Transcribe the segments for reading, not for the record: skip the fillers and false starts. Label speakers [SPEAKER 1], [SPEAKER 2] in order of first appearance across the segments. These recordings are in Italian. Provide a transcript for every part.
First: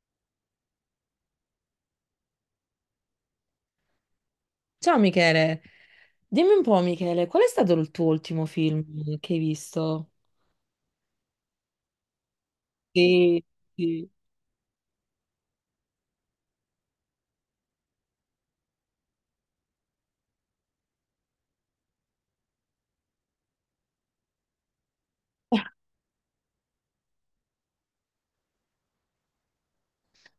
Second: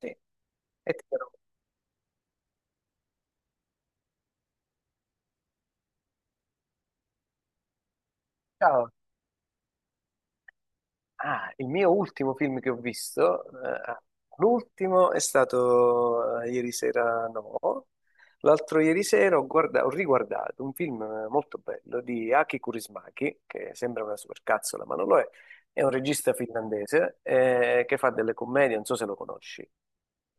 [SPEAKER 1] Sì, e ti dirò,
[SPEAKER 2] Ciao Michele, dimmi un po' Michele, qual è stato il tuo ultimo
[SPEAKER 1] ciao.
[SPEAKER 2] film che hai visto?
[SPEAKER 1] Ah, il mio ultimo film che ho
[SPEAKER 2] Sì,
[SPEAKER 1] visto,
[SPEAKER 2] sì.
[SPEAKER 1] l'ultimo è stato ieri sera, no, l'altro ieri sera ho, ho riguardato un film molto bello di Aki Kaurismäki, che sembra una supercazzola, ma non lo è un regista finlandese che fa delle commedie, non so se lo conosci.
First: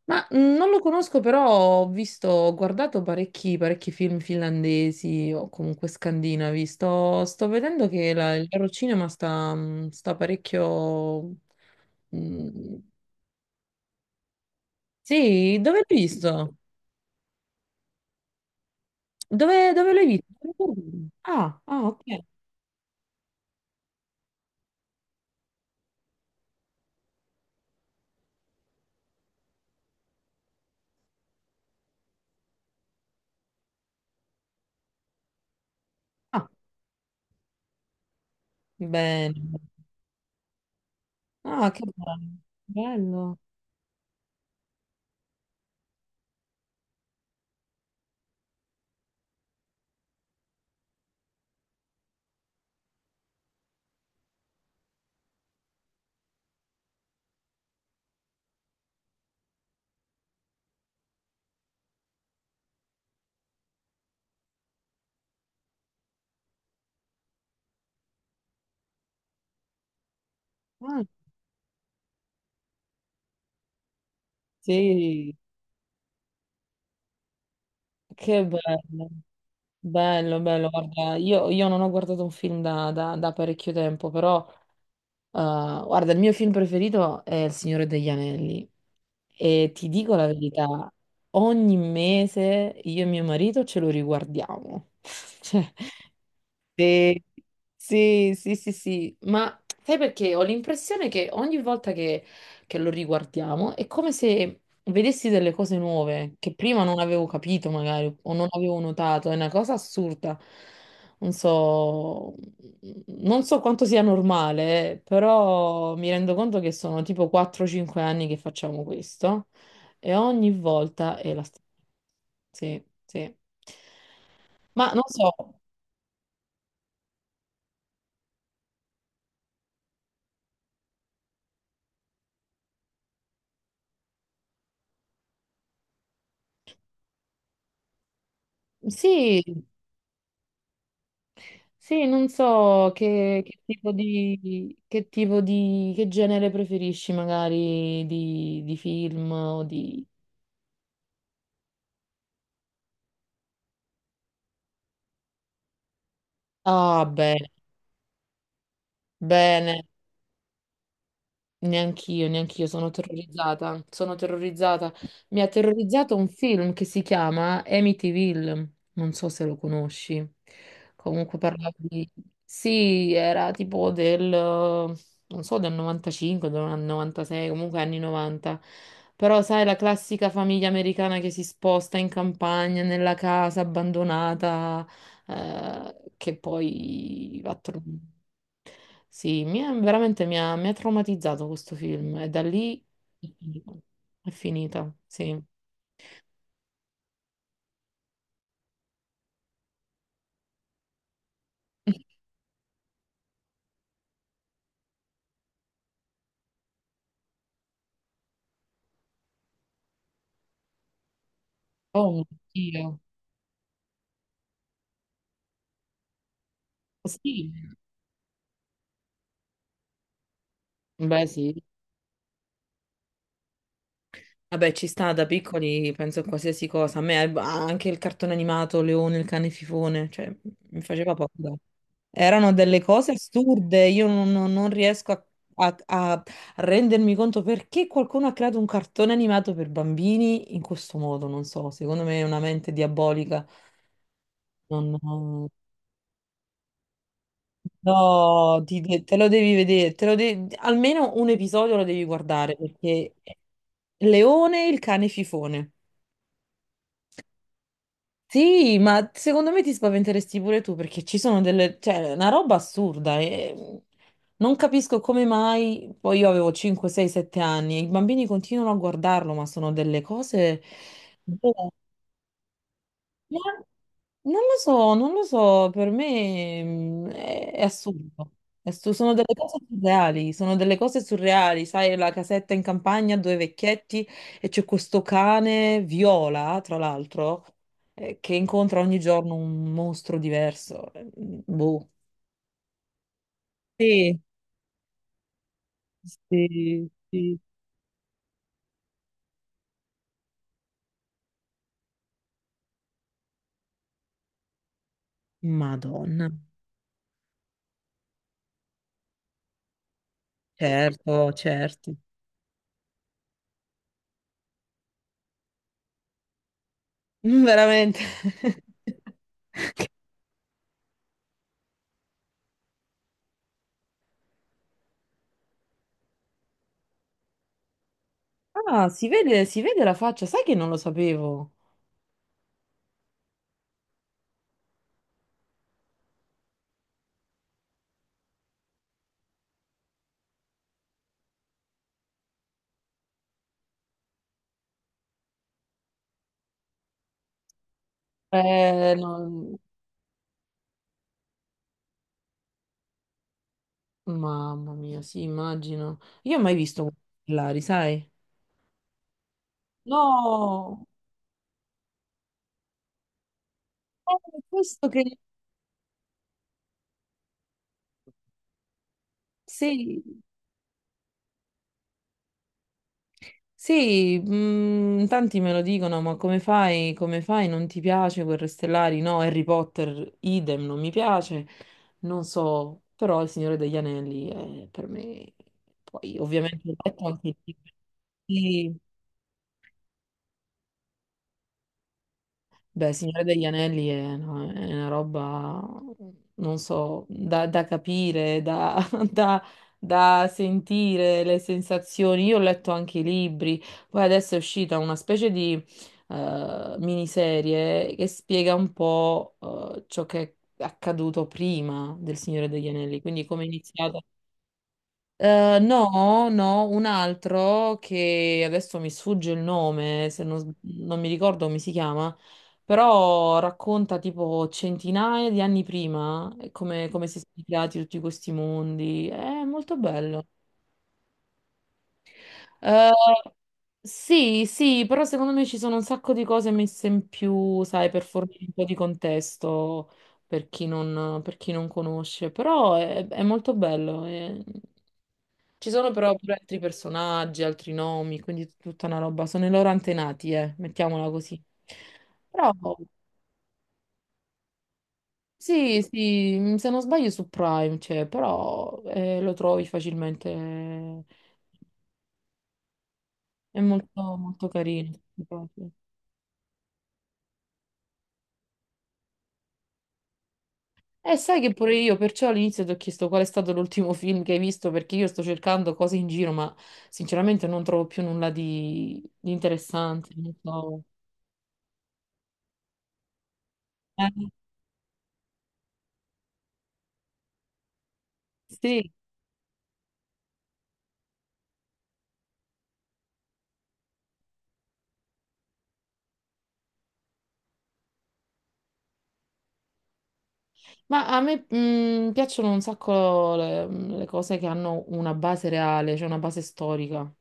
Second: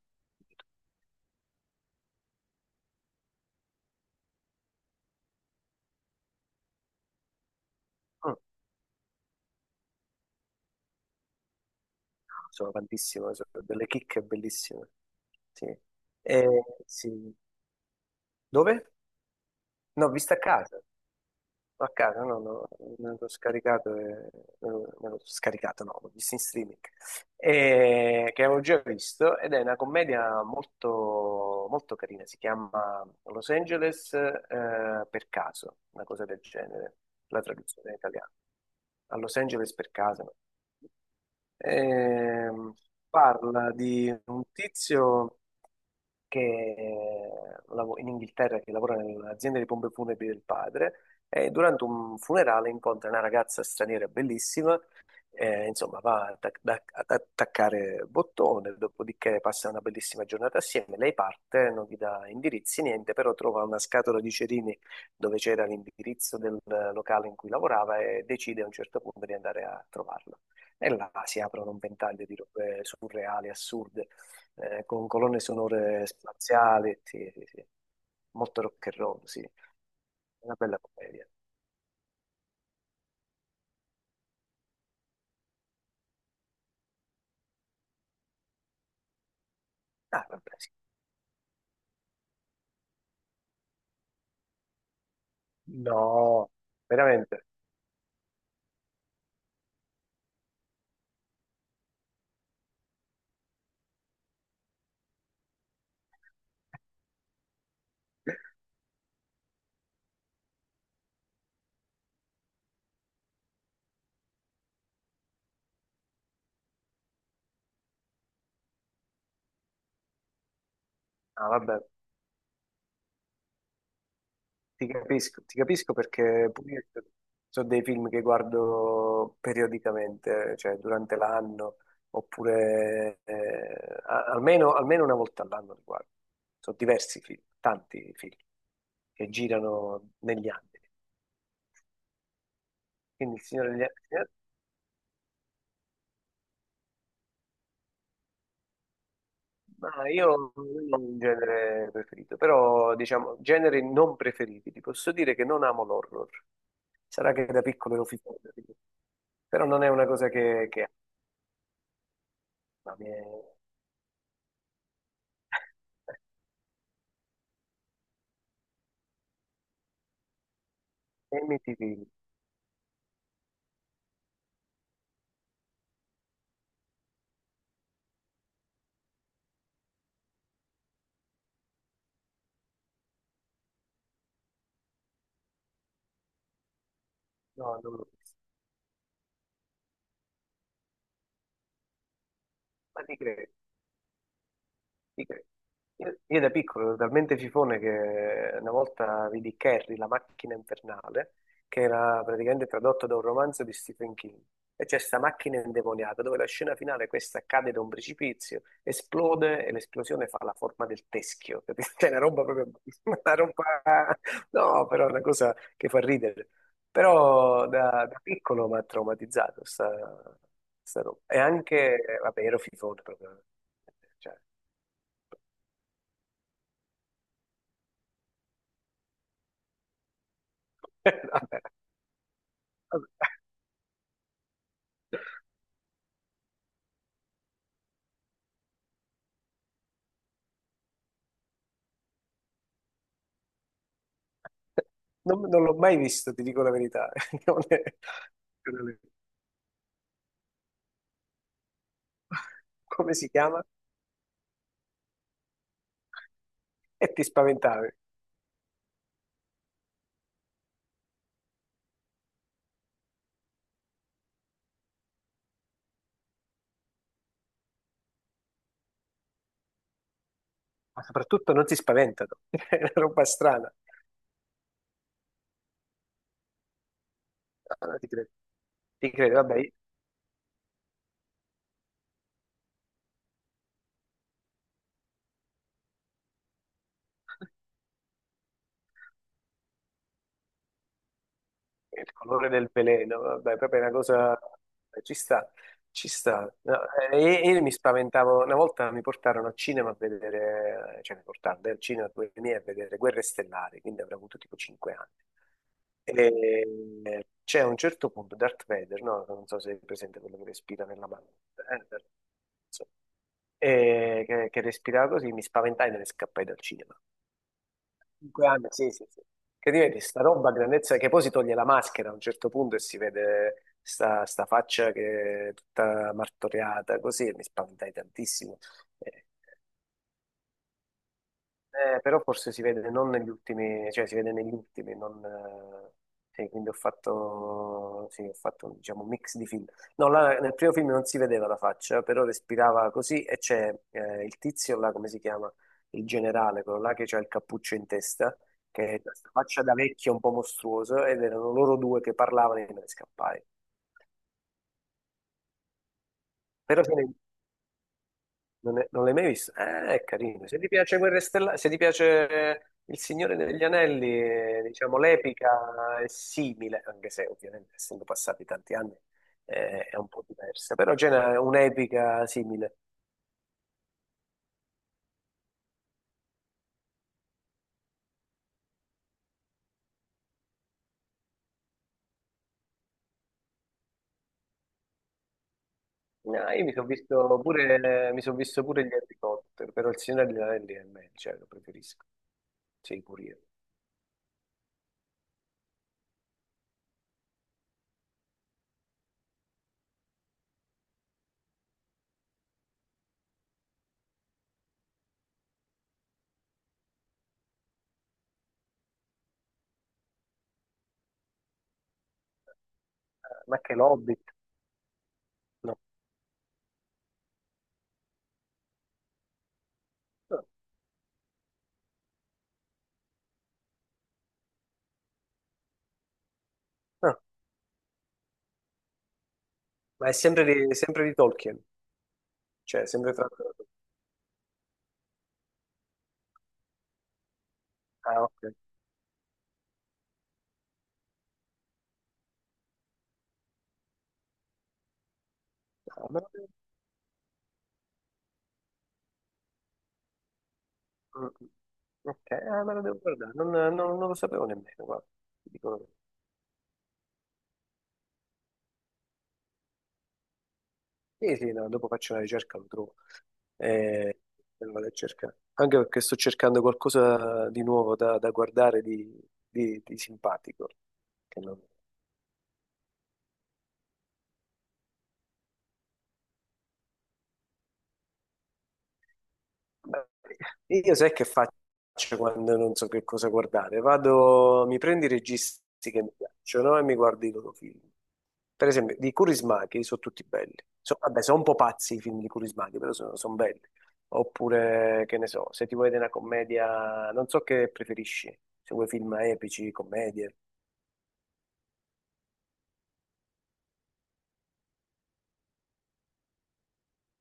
[SPEAKER 2] Ma non lo conosco, però ho guardato parecchi, parecchi film finlandesi o comunque scandinavi. Sto vedendo che
[SPEAKER 1] Mm,
[SPEAKER 2] il loro cinema sta parecchio.
[SPEAKER 1] sono
[SPEAKER 2] mh,
[SPEAKER 1] tantissime, sono delle chicche bellissime.
[SPEAKER 2] Sì,
[SPEAKER 1] Sì.
[SPEAKER 2] dove l'hai
[SPEAKER 1] Eh,
[SPEAKER 2] visto?
[SPEAKER 1] sì. Dove?
[SPEAKER 2] Dove l'hai
[SPEAKER 1] No, vista a
[SPEAKER 2] visto?
[SPEAKER 1] casa.
[SPEAKER 2] Ah, ah,
[SPEAKER 1] A
[SPEAKER 2] ok.
[SPEAKER 1] casa, no, no, me l'ho scaricato, e, me l'ho scaricato, no, l'ho visto in streaming, e, che avevo già visto, ed è una commedia molto, molto carina, si chiama Los Angeles per caso, una cosa del
[SPEAKER 2] Ah,
[SPEAKER 1] genere, la traduzione in italiano, a
[SPEAKER 2] bene.
[SPEAKER 1] Los Angeles per caso. No.
[SPEAKER 2] Ah, che bello.
[SPEAKER 1] Ehm,
[SPEAKER 2] Bello.
[SPEAKER 1] parla di un tizio che in Inghilterra che lavora nell'azienda di pompe funebri del padre e durante un funerale incontra una ragazza straniera bellissima, insomma va ad attaccare bottone, dopodiché passa una bellissima giornata assieme, lei parte, non gli dà indirizzi, niente, però trova una scatola di cerini dove c'era l'indirizzo del locale in cui lavorava e decide a un certo punto di andare a trovarlo. E
[SPEAKER 2] Ah.
[SPEAKER 1] là si aprono un ventaglio di robe surreali, assurde con
[SPEAKER 2] Sì.
[SPEAKER 1] colonne sonore spaziali, sì, sì, sì.
[SPEAKER 2] Che
[SPEAKER 1] Molto rock and
[SPEAKER 2] bello,
[SPEAKER 1] roll, sì.
[SPEAKER 2] bello,
[SPEAKER 1] Una
[SPEAKER 2] bello.
[SPEAKER 1] bella
[SPEAKER 2] Guarda,
[SPEAKER 1] commedia.
[SPEAKER 2] io non ho guardato un film da parecchio tempo, però guarda, il mio film preferito è Il Signore degli Anelli, e ti dico la
[SPEAKER 1] Ah, vabbè, sì.
[SPEAKER 2] verità, ogni mese io e mio marito ce lo riguardiamo. Cioè,
[SPEAKER 1] No,
[SPEAKER 2] sì,
[SPEAKER 1] veramente.
[SPEAKER 2] sì, sì, sì, sì, ma sai perché ho l'impressione che ogni volta che, lo riguardiamo è come se vedessi delle cose nuove che prima non avevo capito magari o non avevo notato, è una cosa assurda. Non so, non so quanto sia normale, però mi rendo conto che sono tipo 4-5 anni che facciamo questo e ogni volta è la
[SPEAKER 1] Ah,
[SPEAKER 2] stessa.
[SPEAKER 1] vabbè,
[SPEAKER 2] Sì, sì. Ma non so,
[SPEAKER 1] ti capisco perché pure io sono dei film che guardo periodicamente, cioè durante l'anno, oppure almeno, almeno 1 volta all'anno li guardo. Sono diversi film, tanti film che
[SPEAKER 2] sì.
[SPEAKER 1] girano negli anni.
[SPEAKER 2] Sì, non so
[SPEAKER 1] Quindi il Signore degli Anelli.
[SPEAKER 2] che genere preferisci magari di film o di...
[SPEAKER 1] Ma io non ho un genere preferito, però diciamo generi non preferiti. Ti posso dire che non amo l'horror.
[SPEAKER 2] Ah,
[SPEAKER 1] Sarà che
[SPEAKER 2] bene,
[SPEAKER 1] da piccolo ero fissato, però non
[SPEAKER 2] bene.
[SPEAKER 1] è una cosa che amo.
[SPEAKER 2] Neanch'io, neanch'io sono
[SPEAKER 1] Ma mi è...
[SPEAKER 2] terrorizzata, sono terrorizzata. Mi ha terrorizzato un film che si chiama Amityville, non so se lo conosci. Comunque
[SPEAKER 1] e mi
[SPEAKER 2] parlava
[SPEAKER 1] ti dico.
[SPEAKER 2] di... Sì, era tipo del, non so, del 95, del 96, comunque anni 90. Però sai, la classica famiglia americana che si sposta in campagna, nella casa abbandonata, che poi va a
[SPEAKER 1] No,
[SPEAKER 2] trovare.
[SPEAKER 1] non lo so.
[SPEAKER 2] Sì, veramente mi ha traumatizzato questo film, e da lì
[SPEAKER 1] Ma ti
[SPEAKER 2] è
[SPEAKER 1] credo.
[SPEAKER 2] finita. È finita, sì.
[SPEAKER 1] Io da piccolo ero talmente fifone che una volta vidi Carrie, la macchina infernale, che era praticamente tradotto da un romanzo di Stephen King. E c'è questa macchina indemoniata dove la scena finale, questa cade da un precipizio, esplode e l'esplosione fa la forma del teschio. Capito? Cioè, una
[SPEAKER 2] Oh,
[SPEAKER 1] roba proprio,
[SPEAKER 2] oddio.
[SPEAKER 1] una roba, no, però è una cosa che fa ridere.
[SPEAKER 2] Sì.
[SPEAKER 1] Però da, da piccolo mi ha traumatizzato sta, sta roba.
[SPEAKER 2] Beh,
[SPEAKER 1] E
[SPEAKER 2] sì.
[SPEAKER 1] anche, vabbè, ero fifone proprio. Cioè,
[SPEAKER 2] Vabbè, ci sta da piccoli, penso a qualsiasi cosa. A me anche il cartone animato, Leone, il cane fifone, cioè mi
[SPEAKER 1] Eh,
[SPEAKER 2] faceva paura.
[SPEAKER 1] Vabbè,
[SPEAKER 2] Erano delle cose
[SPEAKER 1] vabbè.
[SPEAKER 2] assurde, io non riesco a- a rendermi conto perché qualcuno ha creato un cartone animato per bambini in questo modo, non so, secondo me è una mente diabolica.
[SPEAKER 1] Non,
[SPEAKER 2] Non-
[SPEAKER 1] non l'ho mai visto, ti dico la verità. Non è-
[SPEAKER 2] No,
[SPEAKER 1] non è-
[SPEAKER 2] te lo devi vedere, almeno un episodio lo devi guardare,
[SPEAKER 1] Come
[SPEAKER 2] perché
[SPEAKER 1] si chiama?
[SPEAKER 2] Leone il cane fifone.
[SPEAKER 1] E ti spaventavi.
[SPEAKER 2] Sì, ma secondo me ti spaventeresti pure tu perché ci sono delle, cioè, una roba assurda, e non capisco come mai, poi io avevo 5, 6, 7 anni e i bambini continuano a guardarlo, ma sono delle cose...
[SPEAKER 1] Ma soprattutto non si spaventano. È una roba strana.
[SPEAKER 2] Non lo so, non lo so, per me è
[SPEAKER 1] Ah, ti credo.
[SPEAKER 2] assurdo.
[SPEAKER 1] Ti
[SPEAKER 2] Sono delle
[SPEAKER 1] credo,
[SPEAKER 2] cose
[SPEAKER 1] vabbè.
[SPEAKER 2] surreali, sono delle cose surreali, sai, la casetta in campagna, due vecchietti, e c'è questo cane viola, tra l'altro, che incontra ogni giorno un mostro diverso. Boh.
[SPEAKER 1] Il colore del veleno, vabbè, proprio è una
[SPEAKER 2] Sì,
[SPEAKER 1] cosa... Eh, ci sta, ci sta. No,
[SPEAKER 2] sì, sì.
[SPEAKER 1] io mi spaventavo, una volta mi portarono al cinema a vedere, cioè mi portarono al cinema con i miei a vedere Guerre Stellari, quindi avrei avuto tipo 5 anni. E
[SPEAKER 2] Madonna,
[SPEAKER 1] c'è a un certo punto Darth Vader, no? Non so se è presente quello che respira nella mano.
[SPEAKER 2] certo,
[SPEAKER 1] Eh,
[SPEAKER 2] certo.
[SPEAKER 1] insomma. E che respirava così, mi spaventai e me ne scappai dal cinema.
[SPEAKER 2] Veramente.
[SPEAKER 1] Cinque anni, sì, sì, sì. Che diventi sta roba a grandezza che poi si toglie la maschera a un certo punto e si vede sta, sta faccia che è tutta martoriata, così e mi spaventai tantissimo.
[SPEAKER 2] Ah,
[SPEAKER 1] Eh,
[SPEAKER 2] si vede la faccia, sai che non lo sapevo.
[SPEAKER 1] però forse si vede non negli ultimi, cioè si vede negli ultimi, non, sì, quindi ho fatto, sì, ho fatto diciamo, un mix di film. No, là, nel primo film non si vedeva la faccia, però respirava così e c'è il tizio là, come si chiama? Il generale, quello là che c'ha il cappuccio in testa, che è questa
[SPEAKER 2] No.
[SPEAKER 1] faccia da vecchio un po' mostruoso, ed erano loro due che parlavano e me ne scappai.
[SPEAKER 2] Mamma mia, sì, immagino. Io ho mai
[SPEAKER 1] Però
[SPEAKER 2] visto Lari, sai?
[SPEAKER 1] Non l'hai mai visto? È carino. Se ti
[SPEAKER 2] No.
[SPEAKER 1] piace Guerre Stellari, se ti piace Il Signore degli Anelli,
[SPEAKER 2] Questo
[SPEAKER 1] diciamo,
[SPEAKER 2] che...
[SPEAKER 1] l'epica è simile, anche se ovviamente essendo passati tanti anni è
[SPEAKER 2] Sì,
[SPEAKER 1] un po' diversa, però c'è un'epica simile.
[SPEAKER 2] sì, tanti me lo dicono, ma come fai, come fai? Non ti piace Guerre Stellari? No, Harry Potter, idem, non mi piace. Non so, però Il Signore degli Anelli è per me... Poi,
[SPEAKER 1] No, io
[SPEAKER 2] ovviamente,
[SPEAKER 1] mi
[SPEAKER 2] ho
[SPEAKER 1] sono
[SPEAKER 2] letto anche il
[SPEAKER 1] visto pure, mi son visto
[SPEAKER 2] libro.
[SPEAKER 1] pure gli Harry Potter, però Il Signore degli Anelli è meglio, cioè lo preferisco,
[SPEAKER 2] Beh,
[SPEAKER 1] sì, pure
[SPEAKER 2] Signore
[SPEAKER 1] io.
[SPEAKER 2] degli Anelli è, no, è una roba, non so, da capire, da, da- da sentire le sensazioni. Io ho letto anche i libri, poi adesso è uscita una specie di miniserie che spiega un po' ciò che è accaduto prima del Signore degli Anelli, quindi come è
[SPEAKER 1] Ma che
[SPEAKER 2] iniziata,
[SPEAKER 1] l'Hobbit? No.
[SPEAKER 2] no, no, un altro che adesso mi sfugge il nome, se non,
[SPEAKER 1] No,
[SPEAKER 2] s- non mi ricordo come si chiama, però racconta tipo centinaia di anni prima, come
[SPEAKER 1] no.
[SPEAKER 2] si sono creati tutti questi mondi. È molto
[SPEAKER 1] Ma è
[SPEAKER 2] bello.
[SPEAKER 1] sempre di Tolkien, cioè
[SPEAKER 2] Eh,
[SPEAKER 1] sempre tratto da... Tolkien.
[SPEAKER 2] sì, sì, però secondo me ci sono un sacco di cose messe in più, sai, per
[SPEAKER 1] Ah,
[SPEAKER 2] fornire un
[SPEAKER 1] ok.
[SPEAKER 2] po' di contesto per chi non conosce, però è molto bello. Ci sono
[SPEAKER 1] No,
[SPEAKER 2] però
[SPEAKER 1] ma-
[SPEAKER 2] pure altri personaggi, altri nomi, quindi tutta una roba. Sono i loro antenati, mettiamola
[SPEAKER 1] mm,
[SPEAKER 2] così.
[SPEAKER 1] Ok,
[SPEAKER 2] Però
[SPEAKER 1] ah, me lo devo guardare, non lo sapevo nemmeno, guarda. Ti dico la
[SPEAKER 2] sì,
[SPEAKER 1] verità.
[SPEAKER 2] sì, se non sbaglio su Prime c'è, però lo trovi facilmente.
[SPEAKER 1] Sì, sì, no, dopo faccio una ricerca, lo trovo.
[SPEAKER 2] È molto,
[SPEAKER 1] Eh,
[SPEAKER 2] molto
[SPEAKER 1] me lo vado a
[SPEAKER 2] carino.
[SPEAKER 1] cercare.
[SPEAKER 2] Proprio.
[SPEAKER 1] Anche perché sto cercando qualcosa di nuovo da, da guardare, di simpatico,
[SPEAKER 2] E
[SPEAKER 1] che
[SPEAKER 2] sai che
[SPEAKER 1] non,
[SPEAKER 2] pure io, perciò all'inizio ti ho chiesto qual è stato l'ultimo film che hai visto, perché io sto cercando cose in giro, ma sinceramente non trovo più nulla di
[SPEAKER 1] beh,
[SPEAKER 2] interessante. Non so.
[SPEAKER 1] io sai che faccio quando non so che cosa guardare?
[SPEAKER 2] Eh,
[SPEAKER 1] Vado, mi prendo i registi che mi piacciono e mi guardo i loro film. Per
[SPEAKER 2] sì.
[SPEAKER 1] esempio, di Kurismaki sono tutti belli. Vabbè, sono un po' pazzi i film di Kurismaki, però sono, sono belli. Oppure, che ne so, se ti vuoi vedere una commedia, non so che preferisci, se vuoi film epici, commedie.
[SPEAKER 2] Ma a me piacciono un sacco le cose che hanno una base reale, cioè una base storica.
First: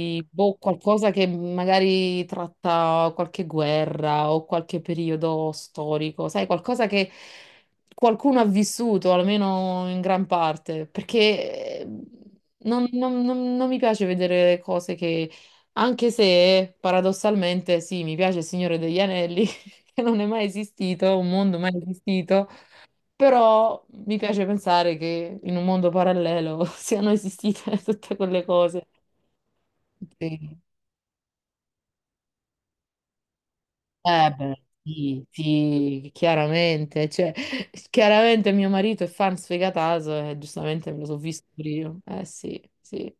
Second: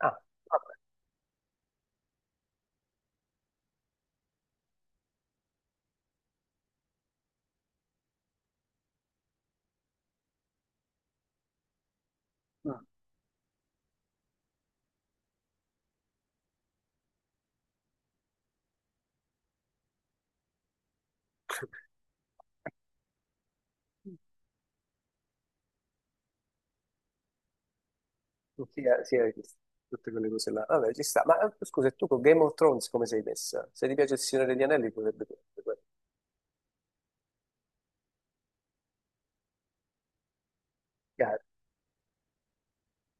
[SPEAKER 1] Ah,
[SPEAKER 2] boh,
[SPEAKER 1] vabbè,
[SPEAKER 2] qualcosa che magari tratta qualche guerra o qualche periodo storico, sai, qualcosa che qualcuno ha vissuto, almeno in gran parte, perché
[SPEAKER 1] mm,
[SPEAKER 2] non, non mi piace vedere cose che, anche se paradossalmente, sì, mi piace Il Signore degli Anelli, che non è mai esistito, un mondo mai esistito, però mi piace pensare che in un mondo parallelo siano esistite tutte quelle cose.
[SPEAKER 1] sia, sia che- tutte quelle cose
[SPEAKER 2] Sì.
[SPEAKER 1] là. Vabbè, ci sta. Ma scusa, e tu con Game of Thrones come sei messa? Se ti piace il
[SPEAKER 2] Eh
[SPEAKER 1] Signore
[SPEAKER 2] beh,
[SPEAKER 1] degli Anelli, potrebbe...
[SPEAKER 2] sì,
[SPEAKER 1] piacerti quello.
[SPEAKER 2] sì, chiaramente. Cioè, chiaramente mio marito è fan sfegatato e giustamente me lo so
[SPEAKER 1] Chiaro,
[SPEAKER 2] visto io. Eh sì, sì.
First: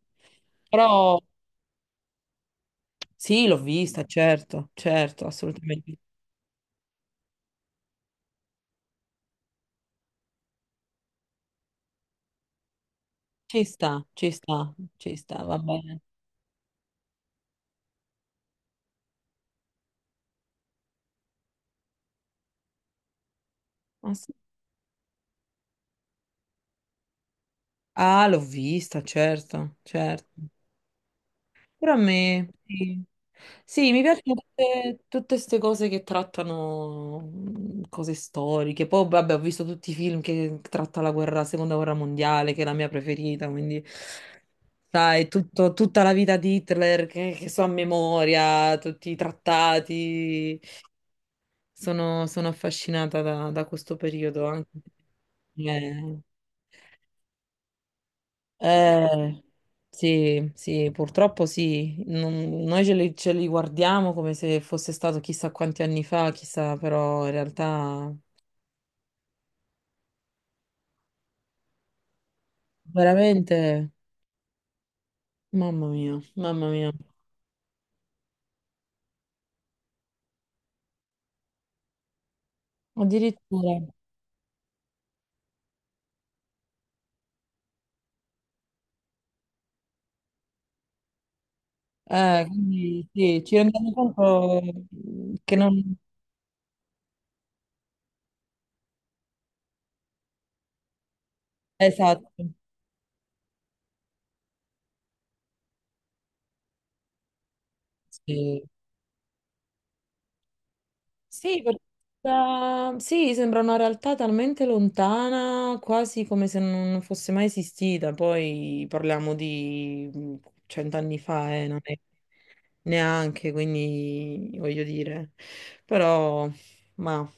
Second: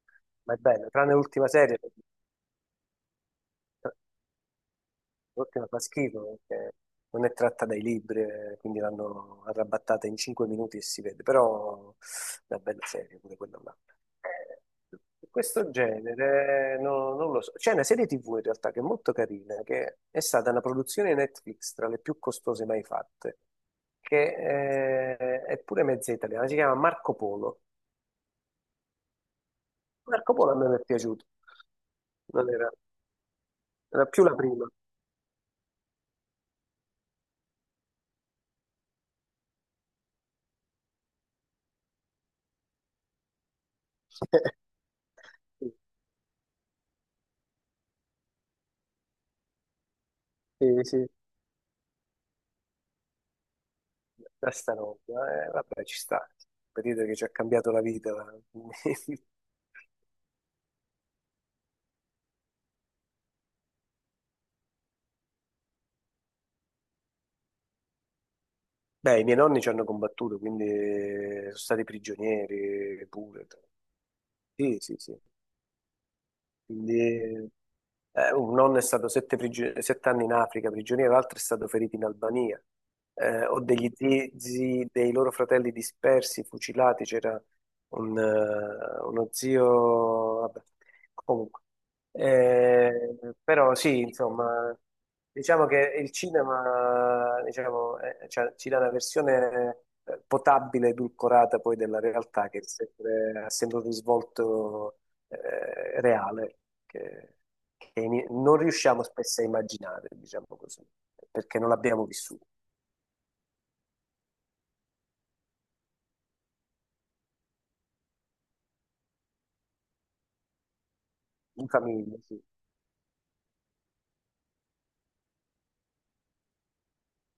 [SPEAKER 1] ma è bello, tranne
[SPEAKER 2] Però
[SPEAKER 1] l'ultima serie, perché
[SPEAKER 2] sì, l'ho vista, certo, certo,
[SPEAKER 1] l'ultima fa
[SPEAKER 2] assolutamente.
[SPEAKER 1] schifo perché non è tratta dai libri, quindi l'hanno arrabattata in 5 minuti e si vede, però è una bella serie pure quella
[SPEAKER 2] Ci
[SPEAKER 1] là.
[SPEAKER 2] sta, ci
[SPEAKER 1] Eh,
[SPEAKER 2] sta, ci
[SPEAKER 1] di
[SPEAKER 2] sta, va
[SPEAKER 1] questo
[SPEAKER 2] bene.
[SPEAKER 1] genere non lo so. C'è una serie TV in realtà che è molto carina, che è stata una produzione Netflix tra le più costose mai fatte,
[SPEAKER 2] Ah,
[SPEAKER 1] che
[SPEAKER 2] sì.
[SPEAKER 1] è pure mezza italiana, si chiama Marco Polo.
[SPEAKER 2] Ah, l'ho vista, certo,
[SPEAKER 1] Marco
[SPEAKER 2] certo.
[SPEAKER 1] Polo a me mi è piaciuto,
[SPEAKER 2] Però a
[SPEAKER 1] non
[SPEAKER 2] me,
[SPEAKER 1] era,
[SPEAKER 2] sì. Sì, mi
[SPEAKER 1] era più la
[SPEAKER 2] piacciono
[SPEAKER 1] prima.
[SPEAKER 2] tutte queste cose che trattano cose storiche. Poi, vabbè, ho visto tutti i film che tratta la guerra, la seconda guerra mondiale, che è la mia preferita, quindi, sai,
[SPEAKER 1] Sì,
[SPEAKER 2] tutta la vita di Hitler che, so a memoria, tutti i trattati.
[SPEAKER 1] sì, sì,
[SPEAKER 2] Sono affascinata da questo periodo
[SPEAKER 1] da
[SPEAKER 2] anche.
[SPEAKER 1] sta roba, vabbè, ci
[SPEAKER 2] Eh.
[SPEAKER 1] sta. Il periodo che ci ha cambiato la vita.
[SPEAKER 2] Eh, sì, sì, purtroppo sì. Noi ce li guardiamo come se fosse stato chissà quanti anni fa, chissà, però in realtà
[SPEAKER 1] Beh, i miei nonni ci hanno combattuto, quindi sono stati prigionieri pure.
[SPEAKER 2] veramente,
[SPEAKER 1] Sì, sì, sì.
[SPEAKER 2] mamma mia, mamma mia.
[SPEAKER 1] Quindi un nonno è stato 7 anni in Africa prigioniero, l'altro è stato ferito in Albania. Ho
[SPEAKER 2] Addirittura.
[SPEAKER 1] degli zii, zii dei loro fratelli dispersi, fucilati. C'era uno zio, vabbè, comunque.
[SPEAKER 2] Quindi sì, ci
[SPEAKER 1] Però
[SPEAKER 2] rendiamo
[SPEAKER 1] sì,
[SPEAKER 2] conto
[SPEAKER 1] insomma,
[SPEAKER 2] che
[SPEAKER 1] diciamo che
[SPEAKER 2] non...
[SPEAKER 1] il cinema, diciamo, cioè, ci dà una versione potabile, edulcorata poi della realtà
[SPEAKER 2] Esatto.
[SPEAKER 1] che è ha sempre un risvolto reale che, che non
[SPEAKER 2] Sì.
[SPEAKER 1] riusciamo spesso a immaginare, diciamo così, perché
[SPEAKER 2] Sì,
[SPEAKER 1] non l'abbiamo vissuto
[SPEAKER 2] sì, sembra una realtà talmente lontana, quasi come se non fosse mai esistita. Poi parliamo di cent'anni fa,
[SPEAKER 1] in
[SPEAKER 2] non è
[SPEAKER 1] famiglia, sì.
[SPEAKER 2] neanche, quindi voglio dire. Però, ma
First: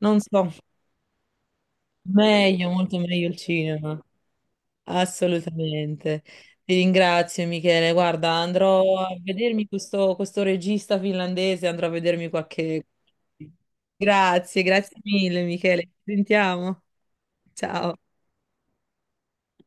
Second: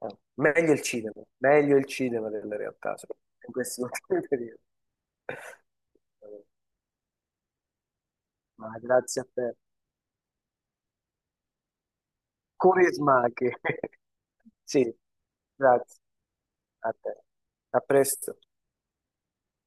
[SPEAKER 2] non so,
[SPEAKER 1] Meglio il cinema, meglio il cinema della
[SPEAKER 2] meglio,
[SPEAKER 1] realtà,
[SPEAKER 2] molto meglio il
[SPEAKER 1] soprattutto in questi
[SPEAKER 2] cinema.
[SPEAKER 1] ultimi periodi.
[SPEAKER 2] Assolutamente. Ti ringrazio Michele. Guarda,
[SPEAKER 1] Ma
[SPEAKER 2] andrò a
[SPEAKER 1] grazie a te.
[SPEAKER 2] vedermi questo regista finlandese, andrò a vedermi qualche...
[SPEAKER 1] Curi e smacchi.
[SPEAKER 2] Grazie, grazie
[SPEAKER 1] Sì,
[SPEAKER 2] mille Michele.
[SPEAKER 1] grazie
[SPEAKER 2] Ci sentiamo.
[SPEAKER 1] a te. A
[SPEAKER 2] Ciao.
[SPEAKER 1] presto.